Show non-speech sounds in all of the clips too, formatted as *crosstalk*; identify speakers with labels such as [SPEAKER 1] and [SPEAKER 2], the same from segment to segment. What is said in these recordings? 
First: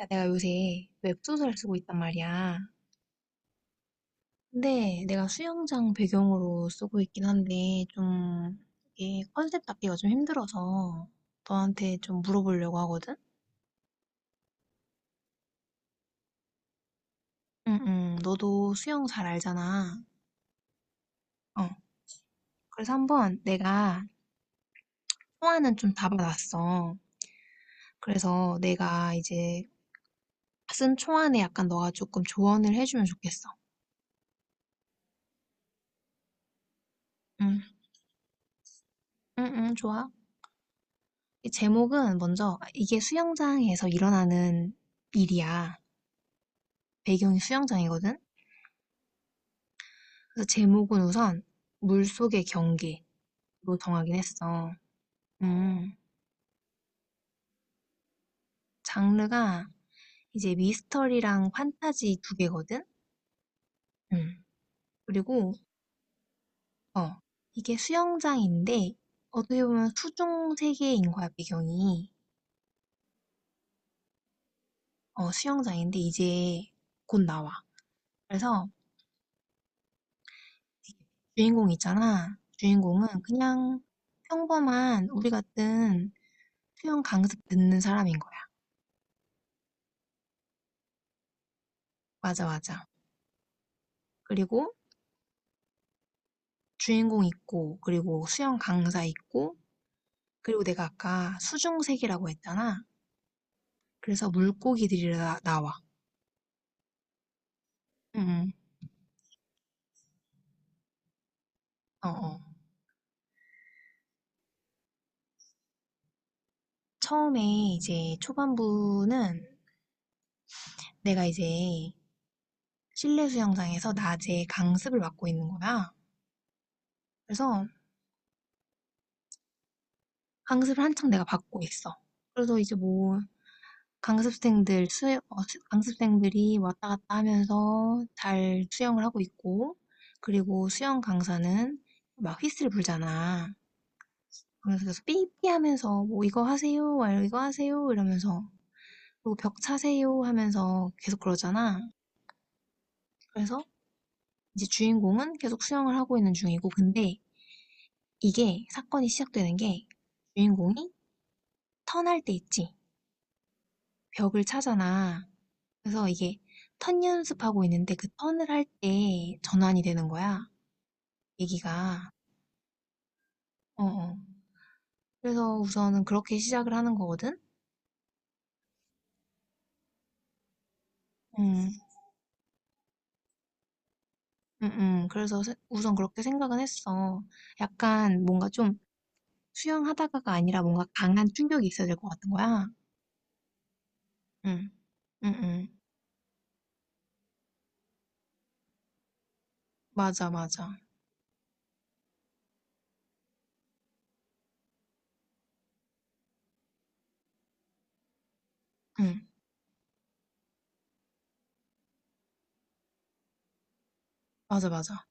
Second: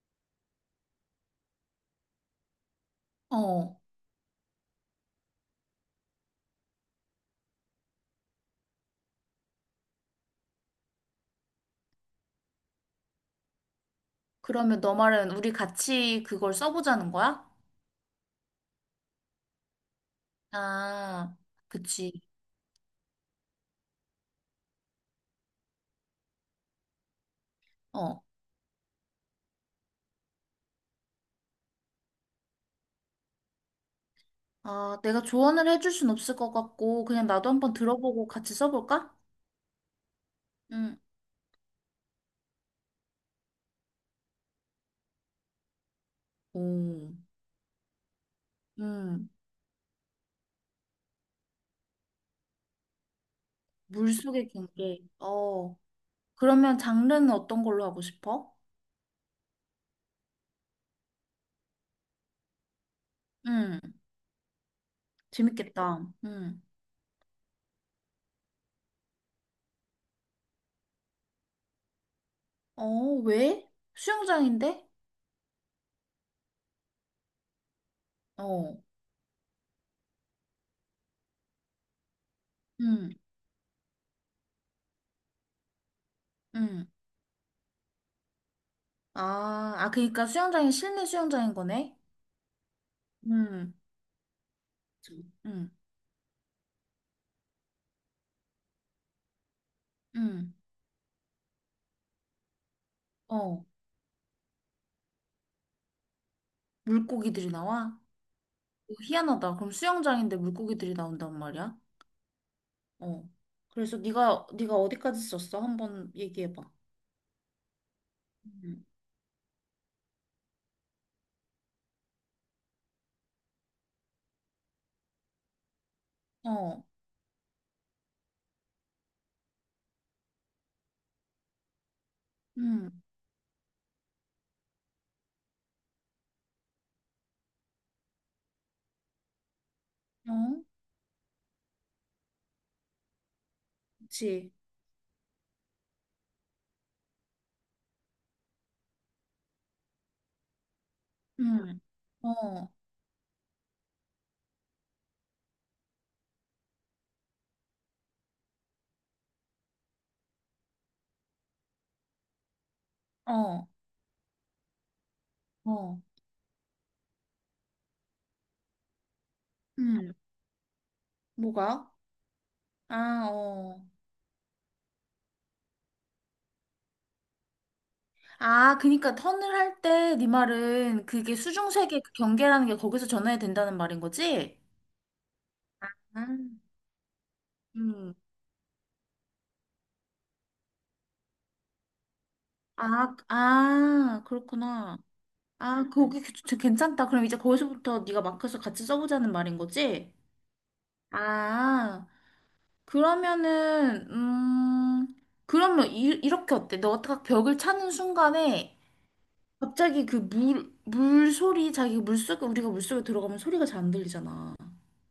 [SPEAKER 1] 야, 내가 요새 웹소설 쓰고 있단 말이야.
[SPEAKER 2] 어,
[SPEAKER 1] 근데 내가 수영장 배경으로 쓰고 있긴 한데, 좀, 이게 컨셉 잡기가 좀 힘들어서 너한테 좀 물어보려고 하거든?
[SPEAKER 2] 그러면 너 말은 우리 같이 그걸 써보자는 거야?
[SPEAKER 1] 응, 응. 너도 수영 잘 알잖아.
[SPEAKER 2] 아,
[SPEAKER 1] 어.
[SPEAKER 2] 그치.
[SPEAKER 1] 그래서 한번 내가 초안은 좀 잡아놨어.
[SPEAKER 2] 어.
[SPEAKER 1] 그래서 내가 이제 쓴 초안에 약간 너가 조금 조언을 해주면 좋겠어.
[SPEAKER 2] 아, 내가 조언을 해줄 순 없을 것 같고, 그냥 나도
[SPEAKER 1] 응,
[SPEAKER 2] 한번 들어보고 같이 써볼까?
[SPEAKER 1] 응, 응, 좋아.
[SPEAKER 2] 응.
[SPEAKER 1] 이 제목은 먼저, 이게 수영장에서 일어나는 일이야.
[SPEAKER 2] 오,
[SPEAKER 1] 배경이 수영장이거든?
[SPEAKER 2] 음,
[SPEAKER 1] 그래서 제목은 우선 물속의 경기로 정하긴
[SPEAKER 2] 물속의
[SPEAKER 1] 했어.
[SPEAKER 2] 경계. 어,
[SPEAKER 1] 음.
[SPEAKER 2] 그러면 장르는 어떤 걸로 하고 싶어?
[SPEAKER 1] 장르가 이제 미스터리랑 판타지 두 개거든?
[SPEAKER 2] 응,
[SPEAKER 1] 음, 그리고,
[SPEAKER 2] 재밌겠다. 응.
[SPEAKER 1] 어, 이게 수영장인데, 어떻게 보면 수중 세계인 거야, 배경이.
[SPEAKER 2] 어, 왜? 수영장인데?
[SPEAKER 1] 수영장인데, 이제 곧 나와. 그래서
[SPEAKER 2] 어,
[SPEAKER 1] 주인공 있잖아. 주인공은
[SPEAKER 2] 응,
[SPEAKER 1] 그냥 평범한 우리 같은
[SPEAKER 2] 응.
[SPEAKER 1] 수영 강습 듣는 사람인 거야.
[SPEAKER 2] 아, 아, 그러니까 수영장이 실내 수영장인 거네?
[SPEAKER 1] 맞아, 맞아.
[SPEAKER 2] 응.
[SPEAKER 1] 그리고
[SPEAKER 2] 응,
[SPEAKER 1] 주인공 있고 그리고 수영 강사 있고
[SPEAKER 2] 응.
[SPEAKER 1] 그리고 내가 아까 수중색이라고 했잖아.
[SPEAKER 2] 어,
[SPEAKER 1] 그래서 물고기들이 나와.
[SPEAKER 2] 물고기들이 나와?
[SPEAKER 1] 응, 응.
[SPEAKER 2] 어, 희한하다. 그럼 수영장인데 물고기들이 나온단 말이야?
[SPEAKER 1] 어, 어.
[SPEAKER 2] 어. 그래서 네가 어디까지 썼어? 한번 얘기해 봐.
[SPEAKER 1] 처음에 이제
[SPEAKER 2] 음.
[SPEAKER 1] 초반부는 내가 이제 실내 수영장에서 낮에 강습을 받고 있는 거야.
[SPEAKER 2] 어.
[SPEAKER 1] 그래서 강습을 한창 내가 받고 있어. 그래서 이제
[SPEAKER 2] 음.
[SPEAKER 1] 뭐 강습생들 수 어, 강습생들이 왔다 갔다 하면서 잘 수영을 하고 있고
[SPEAKER 2] 어?
[SPEAKER 1] 그리고 수영 강사는 막 휘슬 불잖아.
[SPEAKER 2] 그치.
[SPEAKER 1] 그래서 계속 삐삐 하면서 뭐 이거 하세요, 막 이거 하세요 이러면서 그리고 벽 차세요 하면서 계속 그러잖아.
[SPEAKER 2] 음. 어.
[SPEAKER 1] 그래서 이제 주인공은 계속 수영을 하고 있는 중이고 근데 이게 사건이 시작되는 게 주인공이 턴할 때 있지.
[SPEAKER 2] 어.
[SPEAKER 1] 벽을 차잖아.
[SPEAKER 2] 어.
[SPEAKER 1] 그래서 이게 턴 연습하고 있는데 그 턴을 할 때 전환이 되는
[SPEAKER 2] 음.
[SPEAKER 1] 거야.
[SPEAKER 2] 뭐가?
[SPEAKER 1] 얘기가.
[SPEAKER 2] 아,
[SPEAKER 1] 어,
[SPEAKER 2] 어.
[SPEAKER 1] 어. 그래서 우선은 그렇게 시작을 하는 거거든?
[SPEAKER 2] 아, 그니까 턴을 할 때 네 말은 그게
[SPEAKER 1] 음,
[SPEAKER 2] 수중세계 그 경계라는 게 거기서 전해야 된다는 말인 거지?
[SPEAKER 1] 그래서 우선 그렇게
[SPEAKER 2] 아,
[SPEAKER 1] 생각은 했어.
[SPEAKER 2] 음.
[SPEAKER 1] 약간 뭔가 좀 수영하다가가 아니라 뭔가 강한 충격이 있어야 될 것 같은 거야.
[SPEAKER 2] 아, 아,
[SPEAKER 1] 응.
[SPEAKER 2] 그렇구나.
[SPEAKER 1] 응응.
[SPEAKER 2] 아, 거기 괜찮다. 그럼 이제 거기서부터 네가 마크서 같이 써보자는 말인 거지?
[SPEAKER 1] 맞아, 맞아.
[SPEAKER 2] 아, 그러면은 그러면 이렇게 어때? 너가 딱 벽을 차는 순간에
[SPEAKER 1] 응.
[SPEAKER 2] 갑자기 그 물 소리, 자기 물속에, 우리가 물속에 들어가면 소리가 잘 안 들리잖아.
[SPEAKER 1] 맞아, 맞아.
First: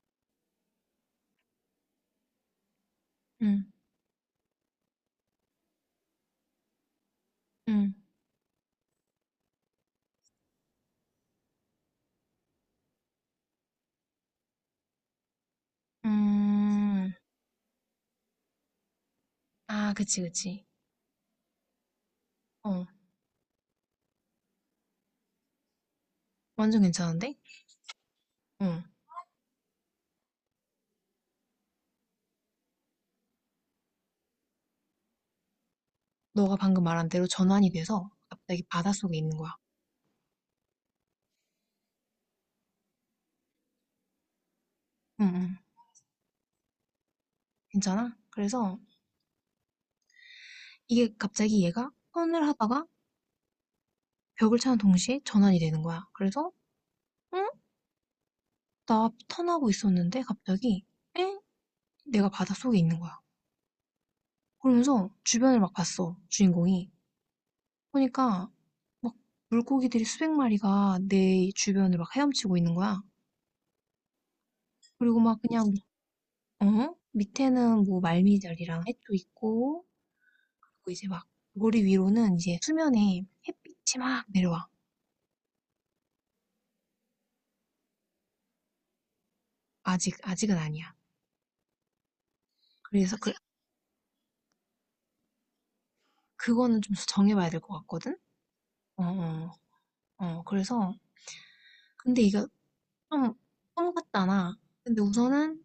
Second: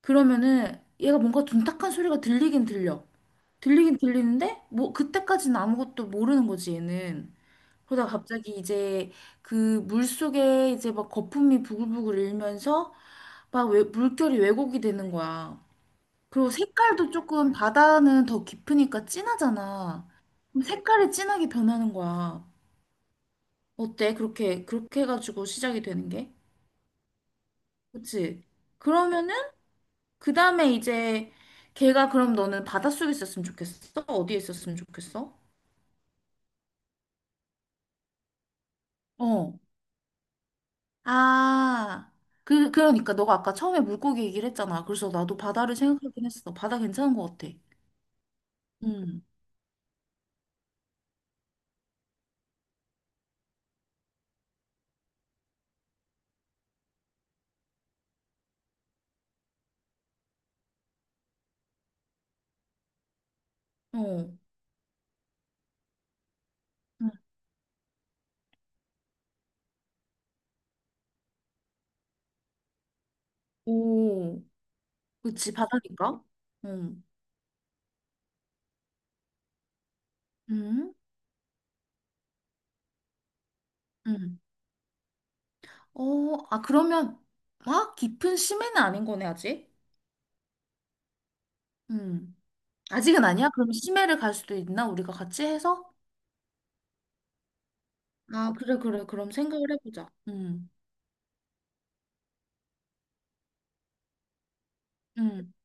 [SPEAKER 2] 그러면은 얘가 뭔가 둔탁한 소리가 들리긴 들려.
[SPEAKER 1] 응.
[SPEAKER 2] 들리긴 들리는데 뭐 그때까지는 아무것도 모르는 거지, 얘는.
[SPEAKER 1] 응.
[SPEAKER 2] 그러다가 갑자기 이제 그 물속에 이제 막 거품이 부글부글 일면서 막 왜, 물결이 왜곡이 되는 거야. 그리고 색깔도
[SPEAKER 1] 음.
[SPEAKER 2] 조금, 바다는 더 깊으니까
[SPEAKER 1] 아,
[SPEAKER 2] 진하잖아.
[SPEAKER 1] 그치,
[SPEAKER 2] 그럼
[SPEAKER 1] 그치.
[SPEAKER 2] 색깔이 진하게 변하는 거야.
[SPEAKER 1] 어.
[SPEAKER 2] 어때? 그렇게, 그렇게 해가지고 시작이 되는 게?
[SPEAKER 1] 완전 괜찮은데?
[SPEAKER 2] 그치?
[SPEAKER 1] 응.
[SPEAKER 2] 그러면은, 그 다음에 이제, 걔가 그럼 너는 바닷속에 있었으면 좋겠어? 어디에 있었으면 좋겠어?
[SPEAKER 1] 너가 방금 말한 대로 전환이 돼서 갑자기 바닷속에 있는 거야.
[SPEAKER 2] 어. 아, 그러니까 너가 아까 처음에 물고기 얘기를 했잖아. 그래서 나도
[SPEAKER 1] 응응.
[SPEAKER 2] 바다를 생각하긴 했어. 바다 괜찮은 것 같아.
[SPEAKER 1] 괜찮아? 그래서
[SPEAKER 2] 응.
[SPEAKER 1] 이게 갑자기 얘가 턴을 하다가 벽을 차는 동시에 전환이 되는 거야. 그래서 응? 나 턴하고 있었는데 갑자기 엥? 내가 바닷속에 있는 거야.
[SPEAKER 2] 어.
[SPEAKER 1] 그러면서 주변을 막 봤어, 주인공이.
[SPEAKER 2] 응.
[SPEAKER 1] 보니까 막 물고기들이 수백 마리가 내 주변을 막 헤엄치고 있는 거야.
[SPEAKER 2] 오.
[SPEAKER 1] 그리고 막
[SPEAKER 2] 그치,
[SPEAKER 1] 그냥,
[SPEAKER 2] 바다니까?
[SPEAKER 1] 어?
[SPEAKER 2] 응,
[SPEAKER 1] 밑에는 뭐 말미잘이랑 해초 있고, 그리고
[SPEAKER 2] 응?
[SPEAKER 1] 이제 막 머리 위로는 이제 수면에 햇빛이 막
[SPEAKER 2] 응.
[SPEAKER 1] 내려와.
[SPEAKER 2] 어, 아, 그러면 막 깊은 심해는 아닌 거네, 아직?
[SPEAKER 1] 아직, 아직은 아니야.
[SPEAKER 2] 응.
[SPEAKER 1] 그래서
[SPEAKER 2] 아직은
[SPEAKER 1] 그,
[SPEAKER 2] 아니야? 그럼 심해를 갈 수도 있나? 우리가 같이 해서?
[SPEAKER 1] 그거는 좀 정해봐야 될 것 같거든?
[SPEAKER 2] 아, 그래,
[SPEAKER 1] 어,
[SPEAKER 2] 그래. 그럼
[SPEAKER 1] 어,
[SPEAKER 2] 생각을 해보자.
[SPEAKER 1] 어.
[SPEAKER 2] 응.
[SPEAKER 1] 그래서, 근데 이거 좀, 꿈 같잖아. 근데
[SPEAKER 2] 응,
[SPEAKER 1] 우선은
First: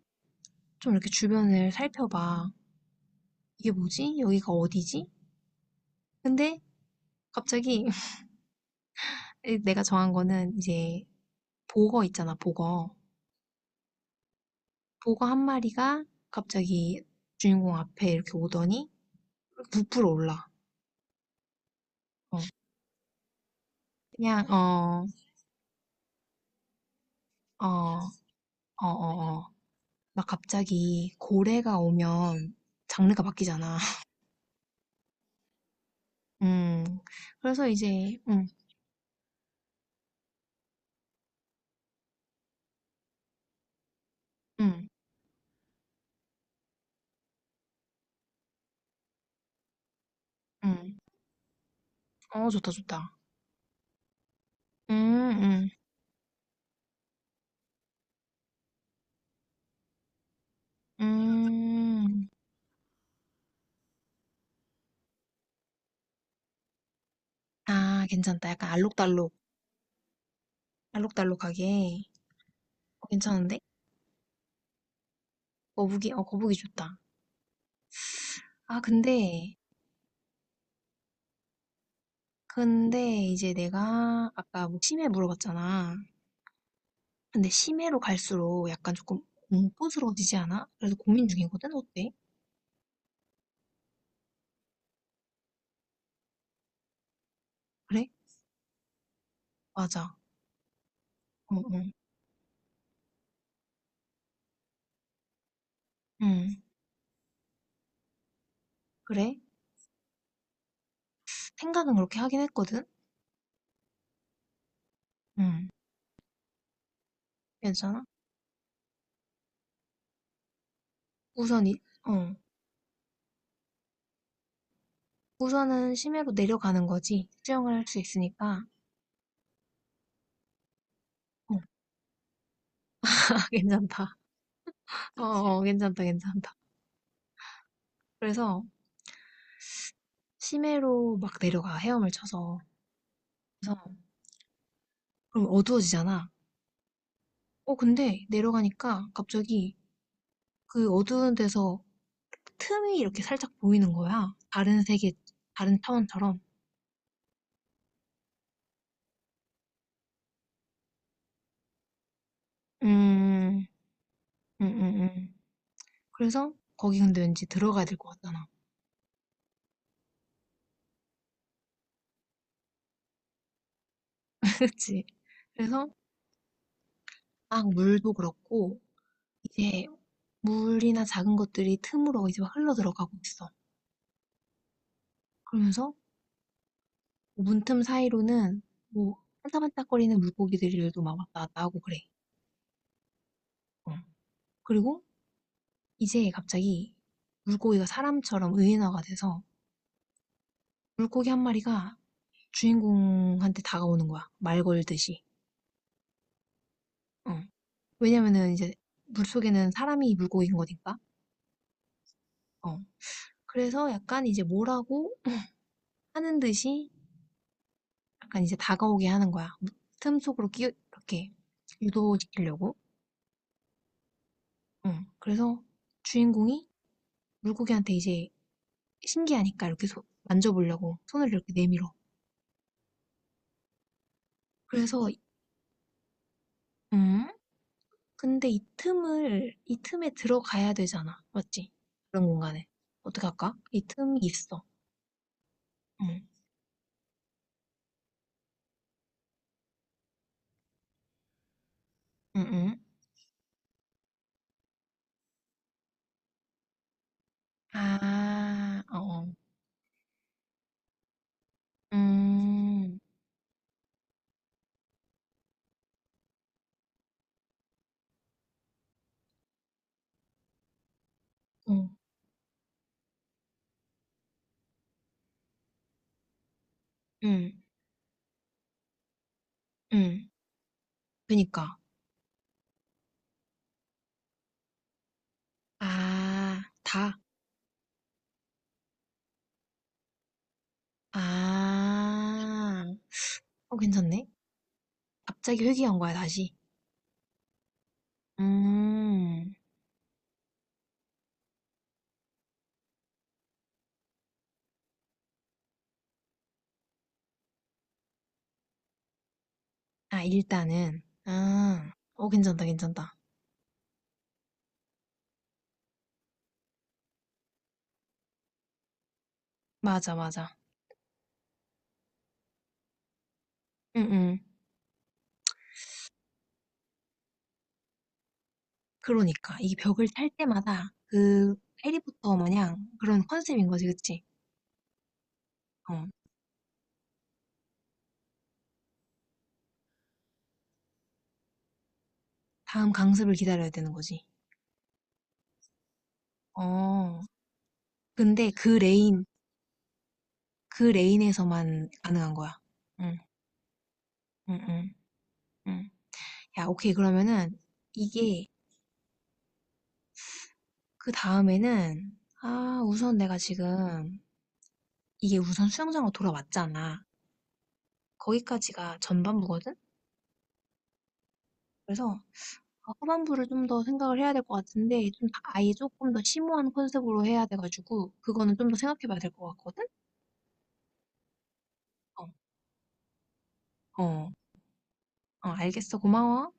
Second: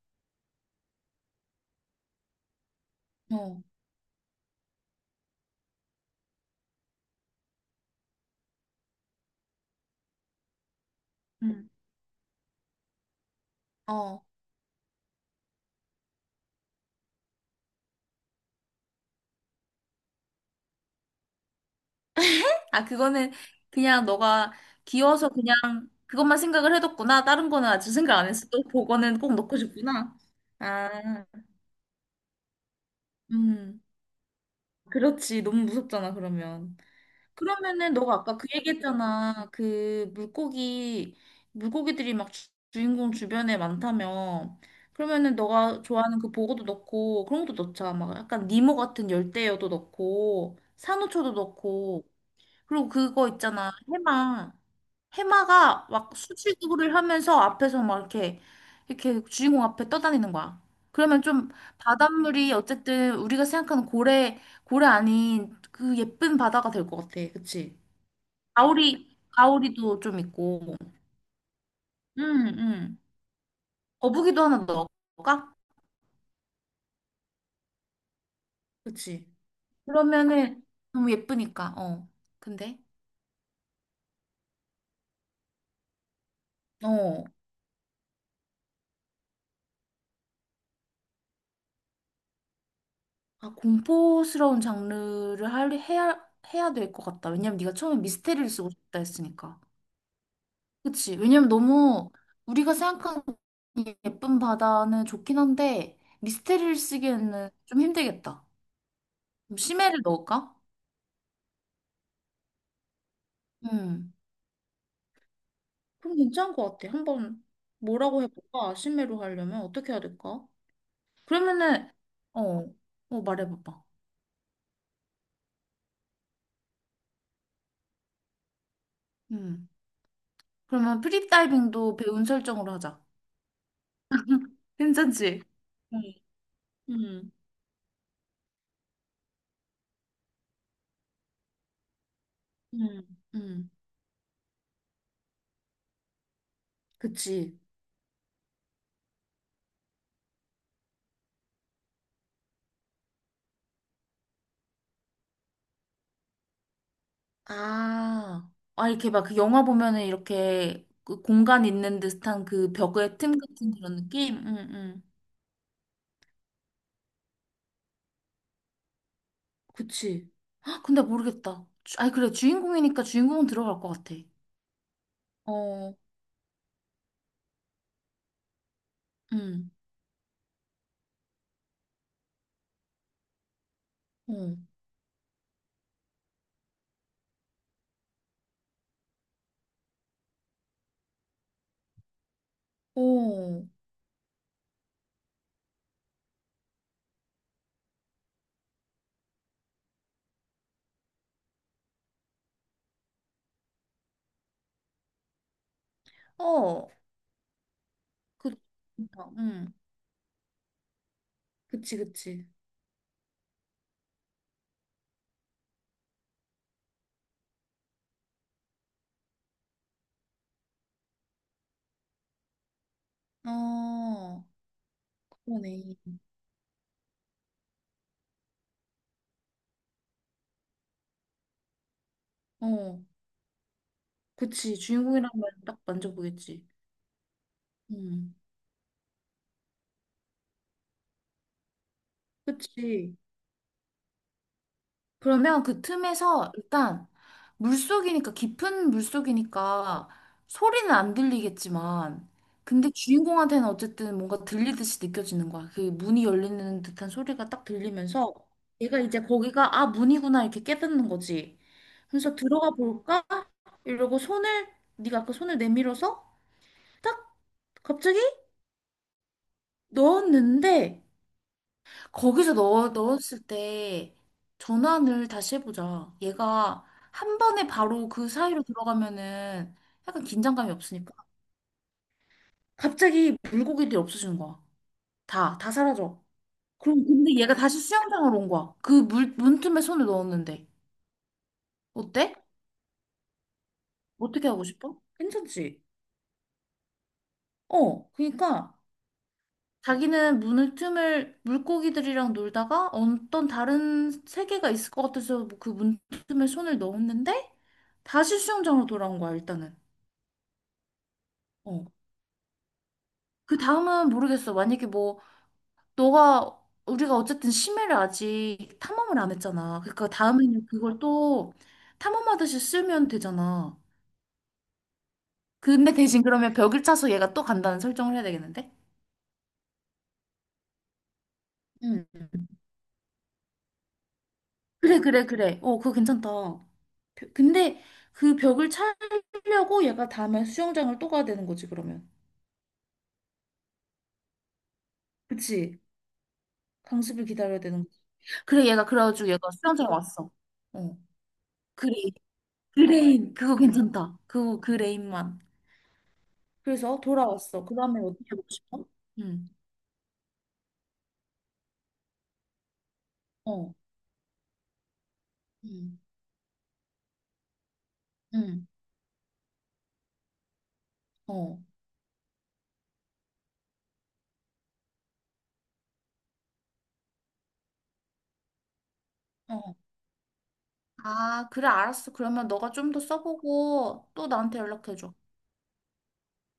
[SPEAKER 1] 좀 이렇게 주변을 살펴봐.
[SPEAKER 2] 어.
[SPEAKER 1] 이게 뭐지? 여기가 어디지? 근데 갑자기 *laughs* 내가 정한 거는 이제
[SPEAKER 2] 응.
[SPEAKER 1] 보거 있잖아, 보거.
[SPEAKER 2] 어.
[SPEAKER 1] 보거 한 마리가 갑자기 주인공 앞에 이렇게 오더니 부풀어 올라. 어,
[SPEAKER 2] 아, 그거는 그냥
[SPEAKER 1] 그냥
[SPEAKER 2] 너가
[SPEAKER 1] 어,
[SPEAKER 2] 귀여워서 그냥 그것만 생각을 해뒀구나. 다른
[SPEAKER 1] 어,
[SPEAKER 2] 거는 아직 생각 안
[SPEAKER 1] 어,
[SPEAKER 2] 했어. 또 그거는 꼭
[SPEAKER 1] 어, 어.
[SPEAKER 2] 넣고 싶구나.
[SPEAKER 1] 막
[SPEAKER 2] 아,
[SPEAKER 1] 갑자기 고래가 오면 장르가 바뀌잖아.
[SPEAKER 2] 음.
[SPEAKER 1] *laughs*
[SPEAKER 2] 그렇지. 너무 무섭잖아, 그러면.
[SPEAKER 1] 음. 그래서
[SPEAKER 2] 그러면은 너가
[SPEAKER 1] 이제
[SPEAKER 2] 아까 그 얘기했잖아. 그 물고기, 물고기들이 막 주인공 주변에 많다며.
[SPEAKER 1] 음,
[SPEAKER 2] 그러면은 너가 좋아하는 그 보고도 넣고 그런 것도 넣자. 막 약간 니모 같은 열대어도 넣고
[SPEAKER 1] 음.
[SPEAKER 2] 산호초도 넣고,
[SPEAKER 1] 어, 좋다,
[SPEAKER 2] 그리고
[SPEAKER 1] 좋다.
[SPEAKER 2] 그거 있잖아. 해마.
[SPEAKER 1] 음, 음,
[SPEAKER 2] 해마가 막 수질구를 하면서 앞에서 막 이렇게, 이렇게 주인공 앞에 떠다니는 거야. 그러면 좀
[SPEAKER 1] 음.
[SPEAKER 2] 바닷물이, 어쨌든 우리가 생각하는 고래, 고래 아닌 그 예쁜 바다가 될 것 같아. 그치?
[SPEAKER 1] 아, 괜찮다. 약간
[SPEAKER 2] 가오리,
[SPEAKER 1] 알록달록,
[SPEAKER 2] 가오리도 좀 있고.
[SPEAKER 1] 알록달록하게.
[SPEAKER 2] 응, 응.
[SPEAKER 1] 어, 괜찮은데?
[SPEAKER 2] 거북이도 하나 넣을까?
[SPEAKER 1] 거북이, 어, 거북이 좋다. 아,
[SPEAKER 2] 그치?
[SPEAKER 1] 근데,
[SPEAKER 2] 그러면은 너무 예쁘니까. 어. 근데.
[SPEAKER 1] 근데 이제 내가 아까 뭐 심해 물어봤잖아.
[SPEAKER 2] 어.
[SPEAKER 1] 근데 심해로 갈수록 약간 조금 공포스러워지지 않아? 그래서 고민 중이거든? 어때?
[SPEAKER 2] 아, 공포스러운 장르를 해야, 해야 될 것 같다. 왜냐면 네가 처음에
[SPEAKER 1] 그래?
[SPEAKER 2] 미스테리를 쓰고 싶다 했으니까.
[SPEAKER 1] 맞아.
[SPEAKER 2] 그치? 왜냐면
[SPEAKER 1] 어, 어.
[SPEAKER 2] 너무 우리가 생각하는 이 예쁜 바다는 좋긴 한데
[SPEAKER 1] 응,
[SPEAKER 2] 미스테리를 쓰기에는 좀 힘들겠다.
[SPEAKER 1] 그래?
[SPEAKER 2] 그럼 심해를 넣을까?
[SPEAKER 1] 생각은 그렇게 하긴 했거든?
[SPEAKER 2] 음.
[SPEAKER 1] 응,
[SPEAKER 2] 그럼 괜찮은 것 같아. 한번
[SPEAKER 1] 괜찮아?
[SPEAKER 2] 뭐라고 해볼까? 심의로 하려면 어떻게 해야 될까?
[SPEAKER 1] 우선, 이,
[SPEAKER 2] 그러면은,
[SPEAKER 1] 어.
[SPEAKER 2] 어, 어, 말해봐봐.
[SPEAKER 1] 우선은 심해로 내려가는 거지. 수영을 할 수 있으니까.
[SPEAKER 2] 음. 그러면
[SPEAKER 1] 어,
[SPEAKER 2] 프리다이빙도 배운 설정으로 하자.
[SPEAKER 1] *laughs* 아, 괜찮다. 어,
[SPEAKER 2] 괜찮지?
[SPEAKER 1] 어, 괜찮다,
[SPEAKER 2] 응,
[SPEAKER 1] 괜찮다.
[SPEAKER 2] 응,
[SPEAKER 1] 그래서 심해로 막 내려가, 헤엄을 쳐서.
[SPEAKER 2] 응, 응.
[SPEAKER 1] 그래서, 그럼 어두워지잖아.
[SPEAKER 2] 그치.
[SPEAKER 1] 어 근데 내려가니까 갑자기 그 어두운 데서 틈이 이렇게 살짝 보이는 거야. 다른 세계, 다른 차원처럼.
[SPEAKER 2] 아, 아, 이렇게 막 그 영화 보면은 이렇게 그 공간 있는 듯한 그 벽의 틈
[SPEAKER 1] 음,
[SPEAKER 2] 같은 그런 느낌? 응,
[SPEAKER 1] 음, 음,
[SPEAKER 2] 응.
[SPEAKER 1] 음. 그래서 거기 근데 왠지 들어가야 될 것 같잖아.
[SPEAKER 2] 그치. 아, 근데 모르겠다. 아니, 그래. 주인공이니까 주인공은 들어갈 것 같아.
[SPEAKER 1] *laughs* 그치? 그래서
[SPEAKER 2] 어,
[SPEAKER 1] 막 물도 그렇고
[SPEAKER 2] 응.
[SPEAKER 1] 이제 물이나 작은 것들이 틈으로 이제 막 흘러 들어가고 있어.
[SPEAKER 2] 어.
[SPEAKER 1] 그러면서 문틈 사이로는 뭐 반짝반짝거리는 물고기들도 막 왔다 갔다 하고 그래.
[SPEAKER 2] 오,
[SPEAKER 1] 어. 그리고 이제 갑자기 물고기가 사람처럼 의인화가 돼서 물고기 한 마리가 주인공한테 다가오는 거야. 말 걸듯이.
[SPEAKER 2] 어,
[SPEAKER 1] 어. 왜냐면은
[SPEAKER 2] 그,
[SPEAKER 1] 이제
[SPEAKER 2] 그러니까,
[SPEAKER 1] 물속에는
[SPEAKER 2] 응,
[SPEAKER 1] 사람이 물고기인 거니까.
[SPEAKER 2] 그치, 그치.
[SPEAKER 1] 어. 그래서 약간 이제 뭐라고 하는 듯이 약간 이제 다가오게 하는 거야. 틈 속으로 끼 이렇게 유도시키려고.
[SPEAKER 2] 어,
[SPEAKER 1] 어. 그래서
[SPEAKER 2] 그러네.
[SPEAKER 1] 주인공이 물고기한테 이제 신기하니까 이렇게 만져보려고 손을 이렇게 내밀어.
[SPEAKER 2] 어, 그치.
[SPEAKER 1] 그래서
[SPEAKER 2] 주인공이라면 딱 만져보겠지.
[SPEAKER 1] 음
[SPEAKER 2] 응,
[SPEAKER 1] 근데 이 틈에 들어가야 되잖아. 맞지? 그런 공간에.
[SPEAKER 2] 그치.
[SPEAKER 1] 어떡할까? 이 틈이 있어.
[SPEAKER 2] 그러면 그
[SPEAKER 1] 응,
[SPEAKER 2] 틈에서 일단 물속이니까, 깊은 물속이니까 소리는 안 들리겠지만,
[SPEAKER 1] 응, 응.
[SPEAKER 2] 근데 주인공한테는 어쨌든 뭔가 들리듯이 느껴지는 거야. 그 문이 열리는 듯한 소리가 딱 들리면서
[SPEAKER 1] 아, 어,
[SPEAKER 2] 얘가 이제
[SPEAKER 1] 어.
[SPEAKER 2] 거기가 아 문이구나 이렇게 깨닫는 거지. 그래서 들어가
[SPEAKER 1] 음,
[SPEAKER 2] 볼까? 이러고 손을, 네가 아까 손을 내밀어서 딱 갑자기 넣었는데,
[SPEAKER 1] 응,
[SPEAKER 2] 거기서 넣었을 때 전환을 다시 해보자. 얘가 한
[SPEAKER 1] 응,
[SPEAKER 2] 번에 바로 그 사이로 들어가면은 약간
[SPEAKER 1] 응.
[SPEAKER 2] 긴장감이 없으니까.
[SPEAKER 1] 그니까.
[SPEAKER 2] 갑자기 물고기들이 없어지는 거야. 다 사라져.
[SPEAKER 1] 아,
[SPEAKER 2] 그럼
[SPEAKER 1] 다.
[SPEAKER 2] 근데 얘가 다시 수영장으로 온 거야. 그 물, 문틈에 손을 넣었는데. 어때?
[SPEAKER 1] 아, 어, 괜찮네.
[SPEAKER 2] 어떻게 하고 싶어?
[SPEAKER 1] 갑자기
[SPEAKER 2] 괜찮지?
[SPEAKER 1] 회귀한 거야, 다시.
[SPEAKER 2] 어, 그러니까
[SPEAKER 1] 음,
[SPEAKER 2] 자기는 문을, 틈을 물고기들이랑 놀다가 어떤 다른 세계가 있을 것 같아서 그 문틈에 손을 넣었는데 다시 수영장으로 돌아온 거야, 일단은.
[SPEAKER 1] 아, 일단은.
[SPEAKER 2] 어.
[SPEAKER 1] 아, 어, 괜찮다, 괜찮다.
[SPEAKER 2] 그 다음은 모르겠어. 만약에 뭐 너가, 우리가 어쨌든 심해를 아직 탐험을 안 했잖아. 그러니까
[SPEAKER 1] 맞아, 맞아.
[SPEAKER 2] 다음에는 그걸 또 탐험하듯이 쓰면 되잖아.
[SPEAKER 1] 응, 응.
[SPEAKER 2] 근데 대신 그러면 벽을 차서 얘가 또 간다는 설정을 해야 되겠는데?
[SPEAKER 1] 그러니까. 이 벽을 탈 때마다 그
[SPEAKER 2] 응.
[SPEAKER 1] 해리포터 마냥 그런 컨셉인 거지, 그치?
[SPEAKER 2] 그래, 그래, 그래. 어, 그거
[SPEAKER 1] 어.
[SPEAKER 2] 괜찮다. 근데 그 벽을 차려고 얘가 다음에 수영장을 또 가야 되는 거지, 그러면.
[SPEAKER 1] 다음 강습을 기다려야 되는 거지.
[SPEAKER 2] 그치?
[SPEAKER 1] 어.
[SPEAKER 2] 강습을 기다려야 되는 거지.
[SPEAKER 1] 근데
[SPEAKER 2] 그래,
[SPEAKER 1] 그
[SPEAKER 2] 얘가
[SPEAKER 1] 레인,
[SPEAKER 2] 그래가지고 얘가 수영장 왔어.
[SPEAKER 1] 그
[SPEAKER 2] 어.
[SPEAKER 1] 레인에서만
[SPEAKER 2] 그래,
[SPEAKER 1] 가능한 거야. 응,
[SPEAKER 2] 그레인. 그거 괜찮다.
[SPEAKER 1] 응, 응,
[SPEAKER 2] 그레인만.
[SPEAKER 1] 응. 야, 오케이.
[SPEAKER 2] 그래서
[SPEAKER 1] 그러면은
[SPEAKER 2] 돌아왔어. 그 다음에 어떻게 하고
[SPEAKER 1] 이게
[SPEAKER 2] 싶어? 응,
[SPEAKER 1] 그 다음에는 아, 우선 내가
[SPEAKER 2] 어,
[SPEAKER 1] 지금 이게 우선
[SPEAKER 2] 응,
[SPEAKER 1] 수영장으로 돌아왔잖아.
[SPEAKER 2] 응,
[SPEAKER 1] 거기까지가 전반부거든?
[SPEAKER 2] 어,
[SPEAKER 1] 그래서 후반부를 좀 더 생각을 해야 될 것 같은데 좀 아예 조금 더 심오한 컨셉으로 해야 돼 가지고 그거는 좀 더 생각해 봐야 될 것
[SPEAKER 2] 어.
[SPEAKER 1] 같거든?
[SPEAKER 2] 아, 그래, 알았어.
[SPEAKER 1] 어.
[SPEAKER 2] 그러면 너가 좀 더 써보고 또
[SPEAKER 1] 어.
[SPEAKER 2] 나한테 연락해줘.
[SPEAKER 1] 어 알겠어. 고마워.